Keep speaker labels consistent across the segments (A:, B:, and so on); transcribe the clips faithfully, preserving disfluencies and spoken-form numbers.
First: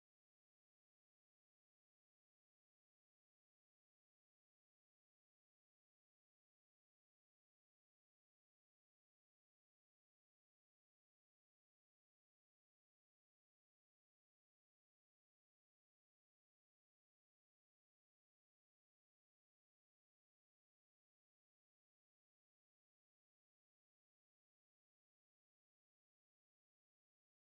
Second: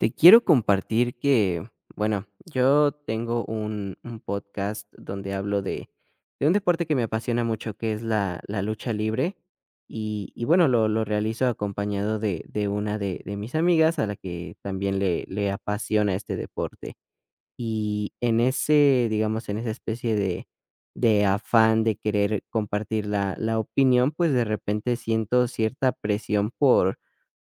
A: Te quiero compartir que, bueno, yo tengo un, un podcast donde hablo de, de un deporte que me apasiona mucho, que es la, la lucha libre. Y, y bueno, lo, lo realizo acompañado de, de una de, de mis amigas a la que también le, le apasiona este deporte. Y en ese, digamos, en esa especie de de afán de querer compartir la la opinión, pues, de repente siento cierta presión por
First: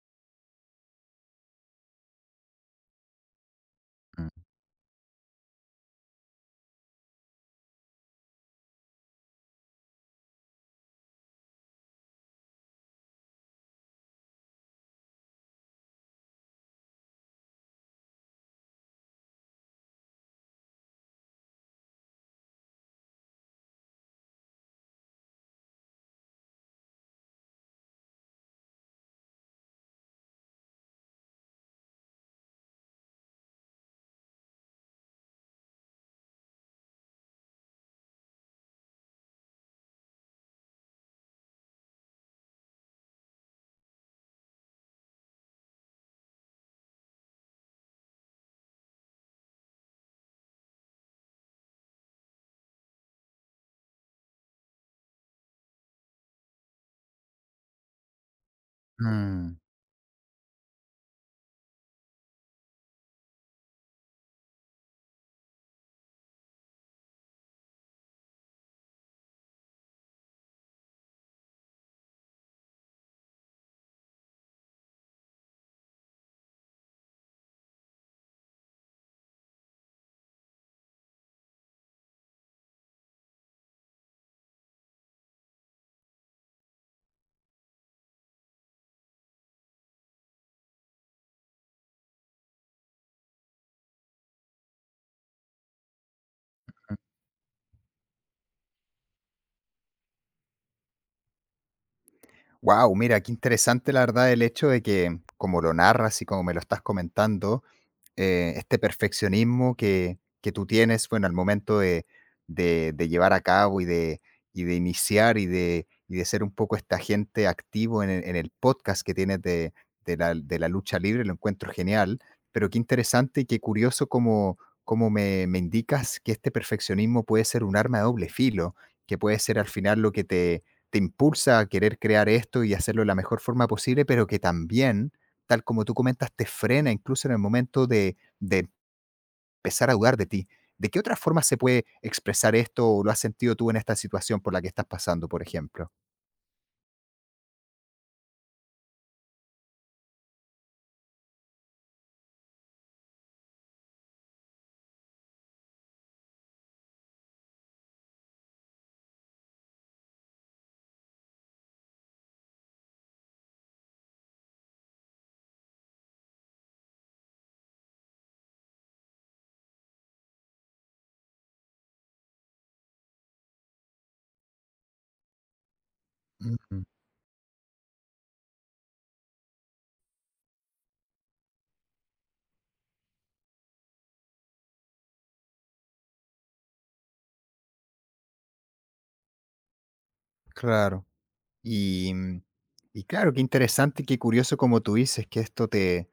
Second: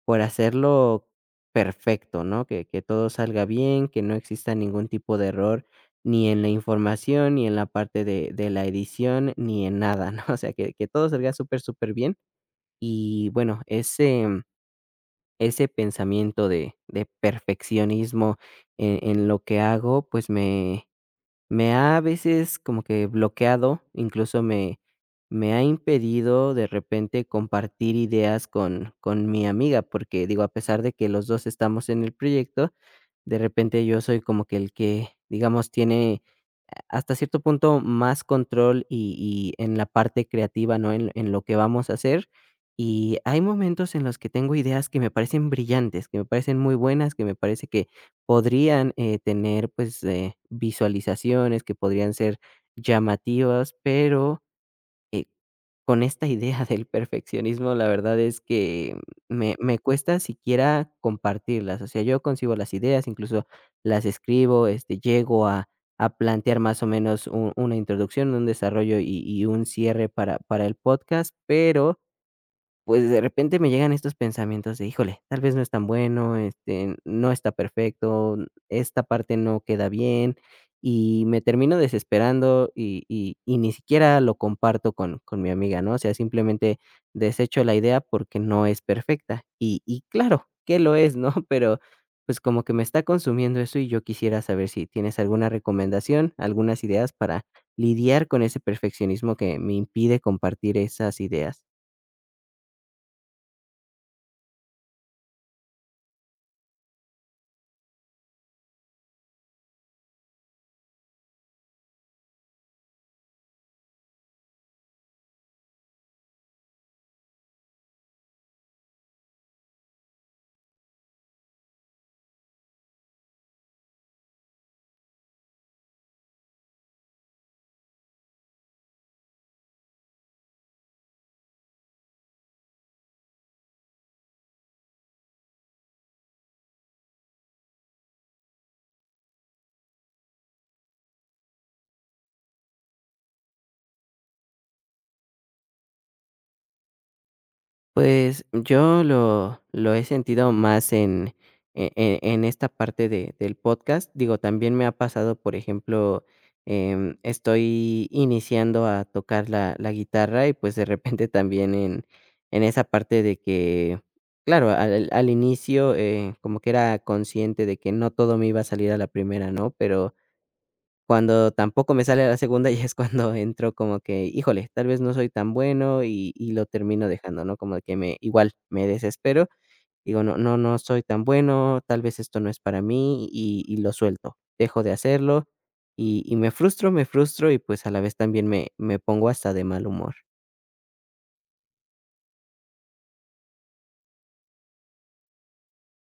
A: por hacerlo perfecto, ¿no? Que que todo salga bien, que no exista ningún tipo de error, ni en la información, ni en la parte de de la edición, ni en nada, ¿no? O sea, que que todo salga súper, súper bien. Y bueno, ese ese pensamiento de de perfeccionismo en en lo que hago, pues, me me ha a veces como que bloqueado, incluso me me ha impedido de repente compartir ideas con con mi amiga, porque digo, a pesar de que los dos estamos en el proyecto, de repente yo soy como que el que, digamos, tiene a- hasta cierto punto más control y, y en la parte creativa, ¿no? En, en lo que vamos a hacer. Y hay momentos en los que tengo ideas que me parecen brillantes, que me parecen muy buenas, que me parece que podrían eh, tener pues eh, visualizaciones, que podrían ser llamativas, pero eh, con esta idea del perfeccionismo, la verdad es que me
B: Wow,
A: me cuesta siquiera compartirlas. O sea, yo concibo las ideas, incluso las escribo, este, llego a a plantear más o menos u una introducción, un desarrollo y y un cierre para para el podcast, pero pues, de repente me llegan estos pensamientos de: "Híjole, tal vez no es tan bueno, este, no está perfecto, esta parte no queda bien", y me termino desesperando y y y ni siquiera lo comparto con con mi amiga, ¿no? O sea, simplemente desecho la idea porque no es perfecta. Y y claro que lo es, ¿no? Pero, pues, como que me está consumiendo eso y yo quisiera saber si tienes alguna recomendación, algunas ideas para lidiar con ese perfeccionismo que me impide compartir esas ideas.
B: mira, qué interesante la verdad el hecho de que, como lo narras y como me lo estás comentando, eh, este perfeccionismo que, que tú tienes, bueno, al momento de, de- de llevar a cabo y de, y de iniciar y de, y de ser un poco este agente activo en el, en el podcast que tienes de, de la, de la lucha libre, lo encuentro genial, pero qué interesante y qué curioso como, como me, me indicas que este perfeccionismo puede ser un arma de doble filo, que puede ser al final lo que te te impulsa a querer crear esto y hacerlo de la mejor forma posible, pero que también, tal como tú comentas, te frena incluso en el momento de, de empezar a dudar de ti. ¿De qué otra forma se puede expresar esto o lo has sentido tú en esta situación por la que estás pasando, por ejemplo?
A: Pues, yo lo lo he sentido más en e e en esta parte de del podcast. Digo, también me ha pasado, por ejemplo, em, estoy iniciando a tocar la la guitarra y, pues, de repente también en en esa parte de que, claro, al al inicio, eh, como que era consciente de que no todo me iba a salir a la primera, ¿no? Pero cuando tampoco me sale la segunda, y es cuando entro como que, híjole, tal vez no soy tan bueno y y lo
B: Ujú.
A: termino dejando, ¿no? Como que me igual me desespero, digo, no no no soy tan bueno, tal vez esto no es para mí y y lo suelto, dejo de hacerlo y y me frustro, me frustro y pues a la vez también me me pongo hasta de mal humor.
B: Claro. Y, mm, y claro, qué interesante y qué curioso como tú dices que esto te,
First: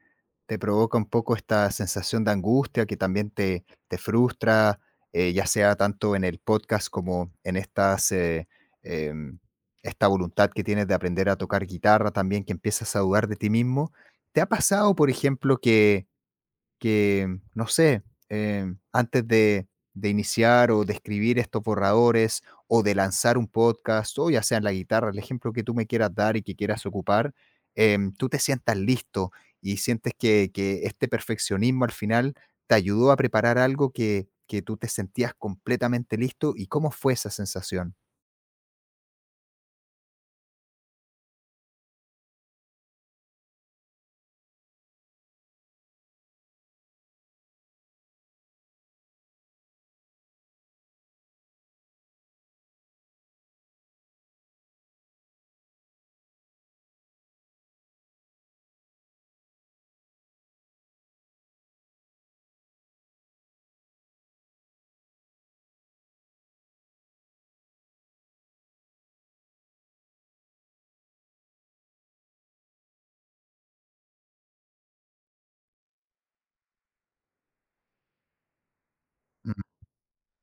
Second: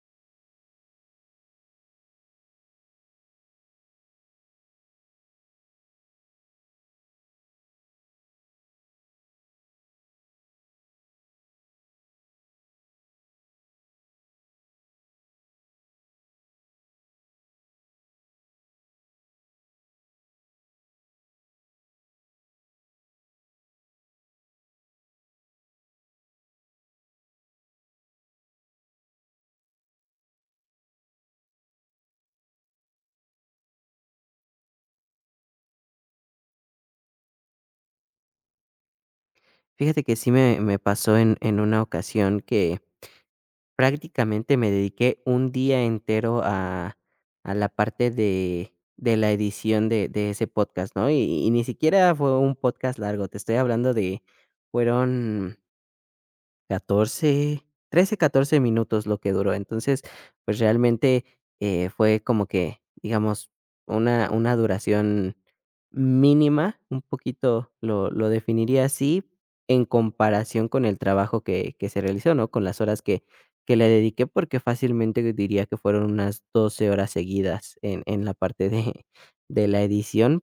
B: te provoca un poco esta sensación de angustia que también te, te frustra, eh, ya sea tanto en el podcast como en estas, eh, em, esta voluntad que tienes de aprender a tocar guitarra también, que empiezas a dudar de ti mismo. ¿Te ha pasado, por ejemplo, que que, no sé, eh, antes de, de iniciar o de escribir estos borradores o de lanzar un podcast, o ya sea en la guitarra, el ejemplo que tú me quieras dar y que quieras ocupar, em, tú te sientas listo y sientes que, que este perfeccionismo al final te ayudó a preparar algo que, que tú te sentías completamente listo y cómo fue esa sensación.
A: Fíjate que sí me me pasó en en una ocasión que prácticamente me dediqué un día entero a a la parte de de la edición de de ese podcast, ¿no? Y y ni siquiera fue un podcast largo, te estoy hablando de fueron catorce, trece, catorce minutos lo que duró. Entonces, pues realmente eh, fue como que, digamos, una, una duración mínima, un poquito lo, lo definiría así, en comparación con el trabajo que, que se realizó, ¿no? Con las horas que, que le dediqué, porque fácilmente diría que fueron unas doce horas seguidas en, en la parte de,
B: Mm,
A: de la edición,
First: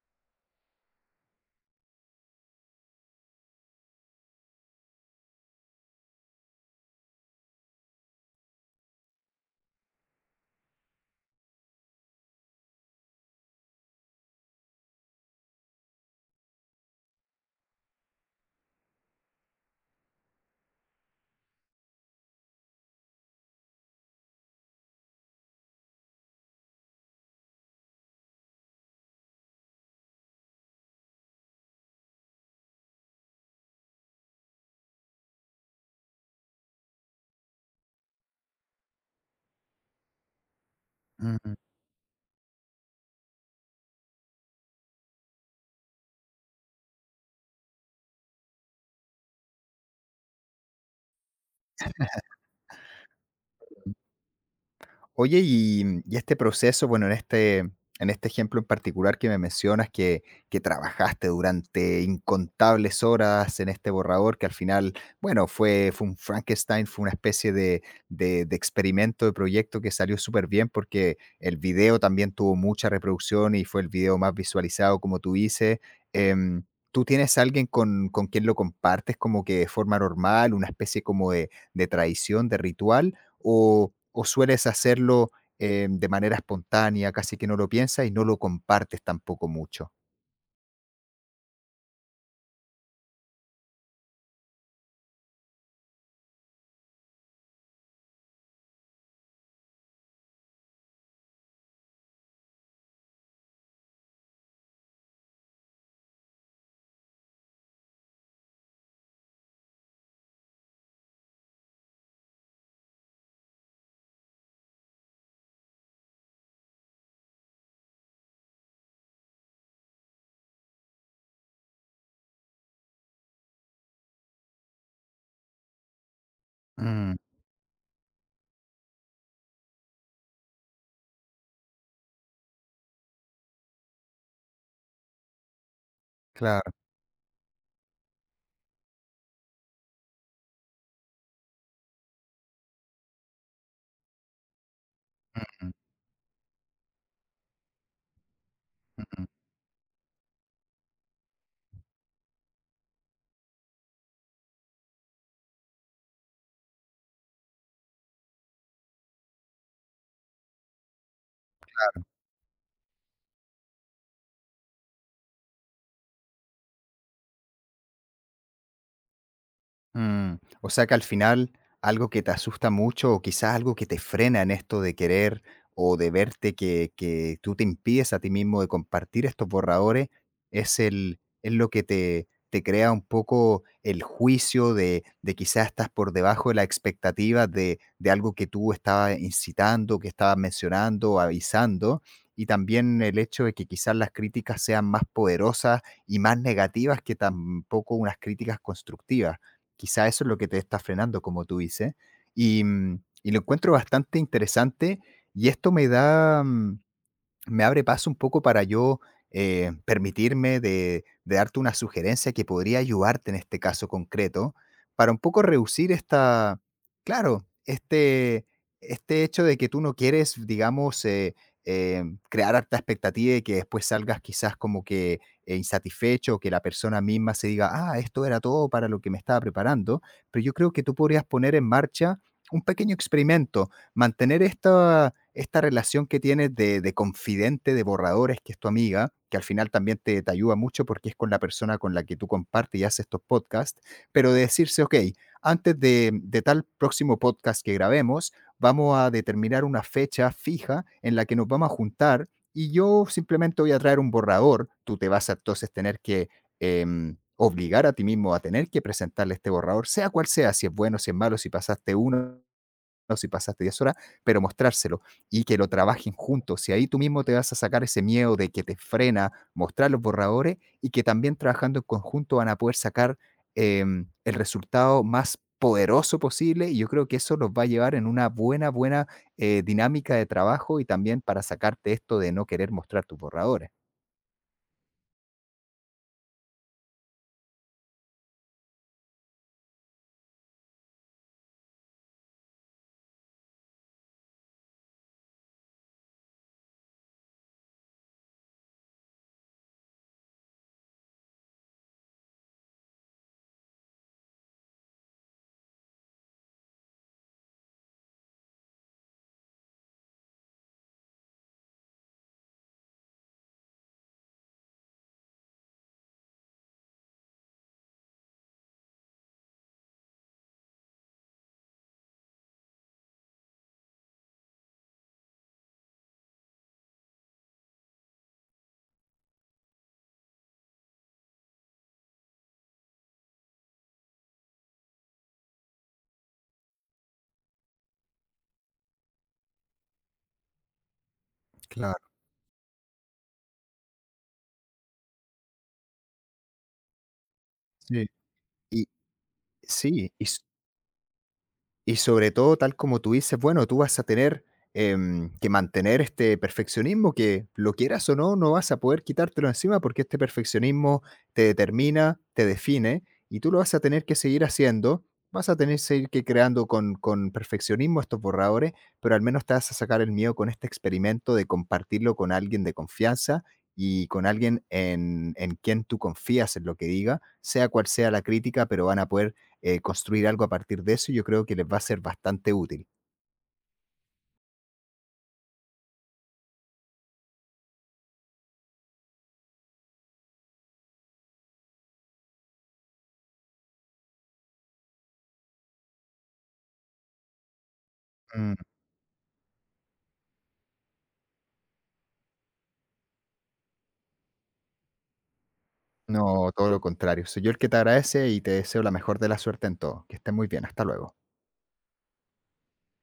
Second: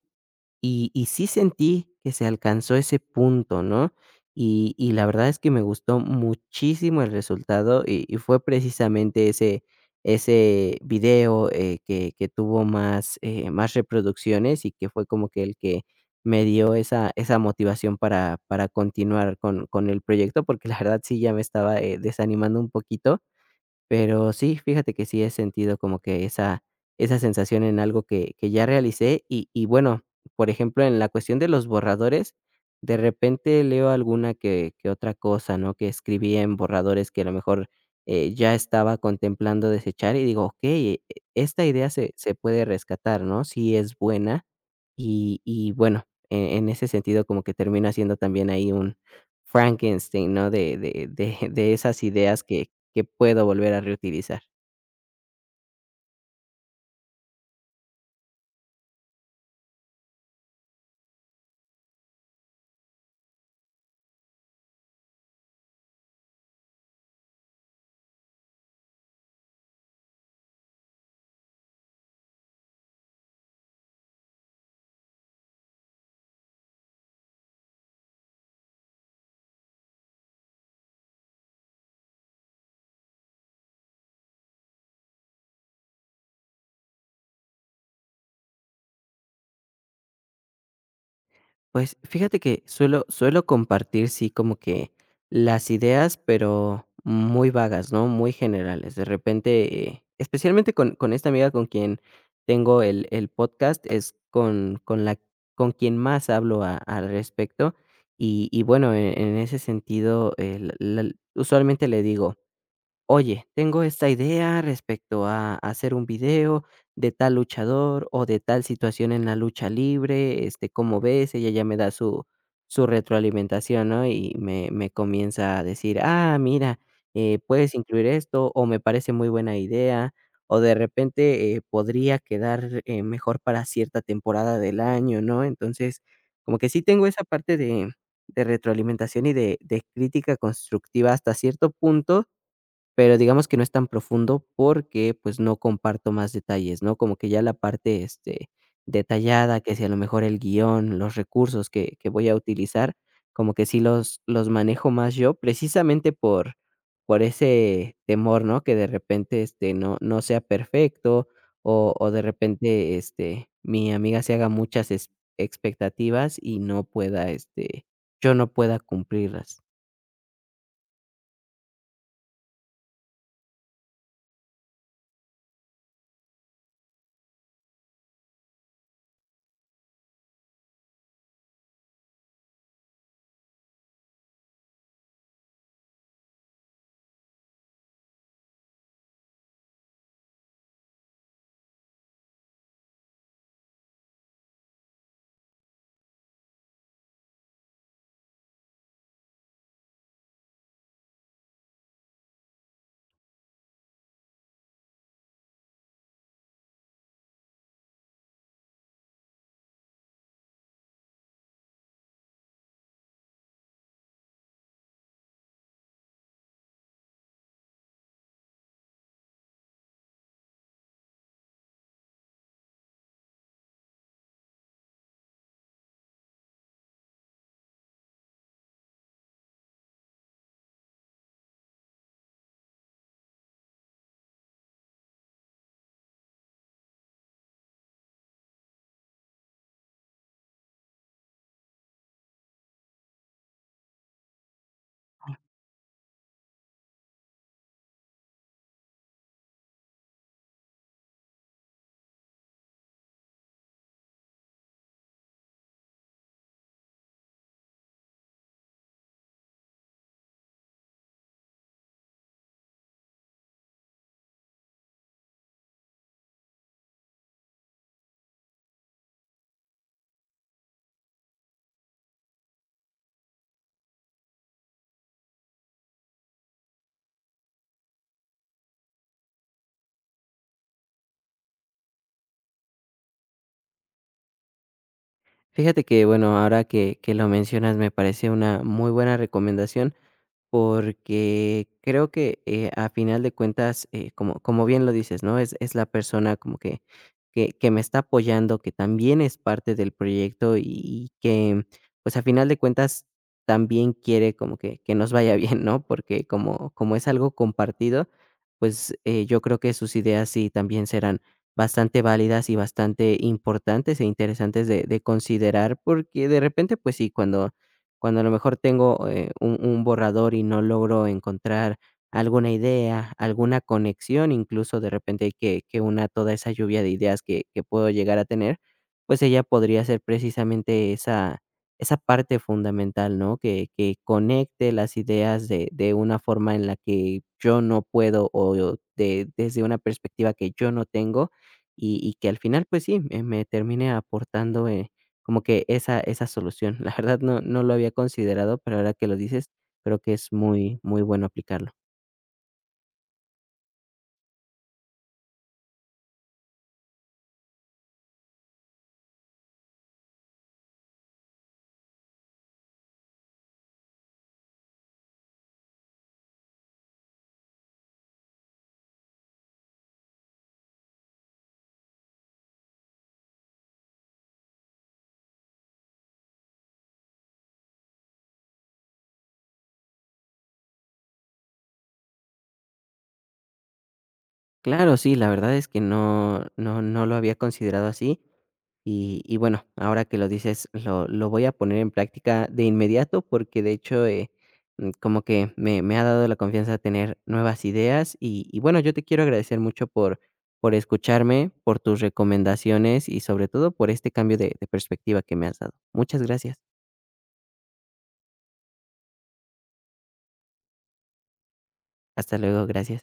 A: y y sí sentí que se alcanzó ese punto, ¿no? Y y la verdad es que me gustó muchísimo el resultado, y y fue precisamente ese ese video, eh, que que tuvo más, eh, más reproducciones, y que fue como que el que me dio esa esa motivación para para continuar con con el proyecto, porque la verdad sí ya me estaba, eh, desanimando un poquito. Pero sí, fíjate que sí he sentido como que esa esa sensación en algo que que ya realicé y y bueno, por ejemplo, en la cuestión de los borradores, de repente leo alguna que que otra cosa, ¿no?, que escribí en borradores que a lo mejor, eh, ya estaba contemplando desechar y digo: "Okey, e
B: mm.
A: esta idea se se puede rescatar", ¿no?, sí es buena y y bueno, e en ese sentido como que termina siendo también ahí un Frankenstein, ¿no?, de de de de esas ideas que que puedo volver a reutilizar.
B: Oye, y, mm, y este proceso, bueno, en este, en este ejemplo en particular que me mencionas, que, que trabajaste durante incontables horas en este borrador, que al final, bueno, fue, fue un Frankenstein, fue una especie de, de, de experimento, de proyecto que salió súper bien porque el video también tuvo mucha reproducción y fue el video más visualizado, como tú dices. Em, ¿tú tienes alguien con, con quien lo compartes como que de forma normal, una especie como de, de tradición, de ritual? ¿O, o sueles hacerlo eh, de manera espontánea, casi que no lo piensas y no lo compartes tampoco mucho?
A: Pues, fíjate que suelo suelo compartir, sí, como que las ideas, pero muy vagas, ¿no? Muy generales. De repente, eh, especialmente con con esta amiga con quien tengo el el podcast, es con con la con quien más hablo a al respecto. Y y bueno, en en ese sentido, el la la- usualmente le digo: "Oye, tengo esta idea respecto a hacer un video de tal luchador o de tal situación en la lucha libre, este, ¿cómo ves?". Ella ya me da su, su retroalimentación, ¿no? Y me, me comienza a decir: "Ah, mira,
B: Mm,
A: eh, puedes incluir esto" o "me parece muy buena idea" o de repente eh, podría quedar eh, mejor para cierta temporada del año, ¿no? Entonces, como que
B: claro.
A: sí tengo esa parte de, de retroalimentación y de, de crítica constructiva hasta cierto punto, pero digamos que no es tan profundo porque, pues, no
B: Mm,
A: comparto más detalles, ¿no? Como que ya la parte, este,
B: mm, mm.
A: detallada, que si a lo mejor el guión, los recursos que que voy a utilizar, como que sí los los manejo más yo, precisamente por por ese temor, ¿no? Que de repente, este, no no sea perfecto o o de repente, este, mi amiga se haga muchas es expectativas y no pueda, este, yo no pueda cumplirlas.
B: Mm, o sea que al final algo que te asusta mucho o quizás algo que te frena en esto de querer o de verte que, que tú te impides a ti mismo de compartir estos borradores es, el, es lo que te, te crea un poco el juicio de, de quizás estás por debajo de la expectativa de, de algo que tú estabas incitando, que estabas mencionando, avisando. Y también el hecho de que quizás las críticas sean más poderosas y más negativas que tampoco unas críticas constructivas, quizá eso es lo que te está frenando, como tú dices. Y, mm, y lo encuentro bastante interesante y esto me da, mm, me abre paso un poco para yo eh, permitirme de, de darte una sugerencia que podría ayudarte en este caso concreto, para un poco reducir esta, claro, este, este hecho de que tú no quieres, digamos, eh, eh, crear harta expectativa y que después salgas quizás como que eh, insatisfecho, que la persona misma se diga, ah, esto era todo para lo que me estaba preparando, pero yo creo que tú podrías poner en marcha un pequeño experimento, mantener esta, esta relación que tienes de, de confidente, de borradores, que es tu amiga, que al final también te, te ayuda mucho porque es con la persona con la que tú compartes y haces estos podcasts, pero de decirse, ok, antes de, de tal próximo podcast que grabemos, vamos a determinar una fecha fija en la que nos vamos a juntar y yo simplemente voy a traer un borrador, tú te vas a entonces tener que... em, obligar a ti mismo a tener que presentarle este borrador, sea cual sea, si es bueno, si es malo, si pasaste uno no, si pasaste diez horas, pero mostrárselo y que lo trabajen juntos. Y ahí tú mismo te vas a sacar ese miedo de que te frena mostrar los borradores y que también trabajando en conjunto van a poder sacar em, el resultado más poderoso posible y yo creo que eso los va a llevar en una buena, buena eh, dinámica de trabajo y también para sacarte esto de no querer mostrar tus borradores.
A: Fíjate que, bueno, ahora que que lo mencionas, me parece una muy buena recomendación. Porque creo que, eh, a final de cuentas, eh, como como bien lo dices, ¿no? Es es la persona como que que que me está apoyando, que también es parte del proyecto y y que, pues, a final de cuentas, también quiere como que que nos vaya bien, ¿no? Porque como como es algo compartido, pues, eh, yo creo que sus ideas sí también serán bastante válidas y bastante importantes e interesantes de de considerar, porque de repente, pues sí, cuando cuando a lo mejor tengo, eh, un un borrador y no logro encontrar alguna idea, alguna conexión, incluso de repente que que una toda esa lluvia de ideas que que puedo llegar a tener, pues ella podría ser precisamente esa esa parte fundamental, ¿no? Que que conecte las ideas de de una forma en la que yo no puedo o yo- de desde una perspectiva que yo no tengo y
B: Claro,
A: y que al final, pues sí, me me termine aportando, eh, como que esa esa solución. La verdad no no lo había
B: sí.
A: considerado, pero
B: Y
A: ahora que lo dices, creo
B: sí,
A: que
B: y
A: es muy muy bueno aplicarlo.
B: Y sobre todo, tal como tú dices, bueno, tú vas a tener, em, que mantener este perfeccionismo que, lo quieras o no, no vas a poder quitártelo encima, porque este perfeccionismo te determina, te define, y tú lo vas a tener que seguir haciendo. Vas a tener que seguir que creando con con perfeccionismo estos borradores, pero al menos te vas a sacar el miedo con este experimento de compartirlo con alguien de confianza y con alguien en en quien tú confías en lo que diga, sea cual sea la crítica, pero van a poder eh, construir algo a partir de eso, yo creo que les va a ser bastante útil.
A: Claro, sí, la verdad es que no no no lo había considerado así y y bueno, ahora que lo dices, lo lo voy a poner en práctica de inmediato porque de hecho, eh, mm, como que me me ha dado la confianza de tener nuevas ideas y
B: Mm.
A: y bueno, yo te quiero agradecer mucho por por escucharme, por tus recomendaciones y sobre todo por este cambio de de perspectiva que me has dado. Muchas
B: No,
A: gracias.
B: todo lo contrario. Soy yo el que te agradece y te deseo la mejor de la suerte en todo. Que estés muy bien. Hasta luego.
A: Hasta luego, gracias.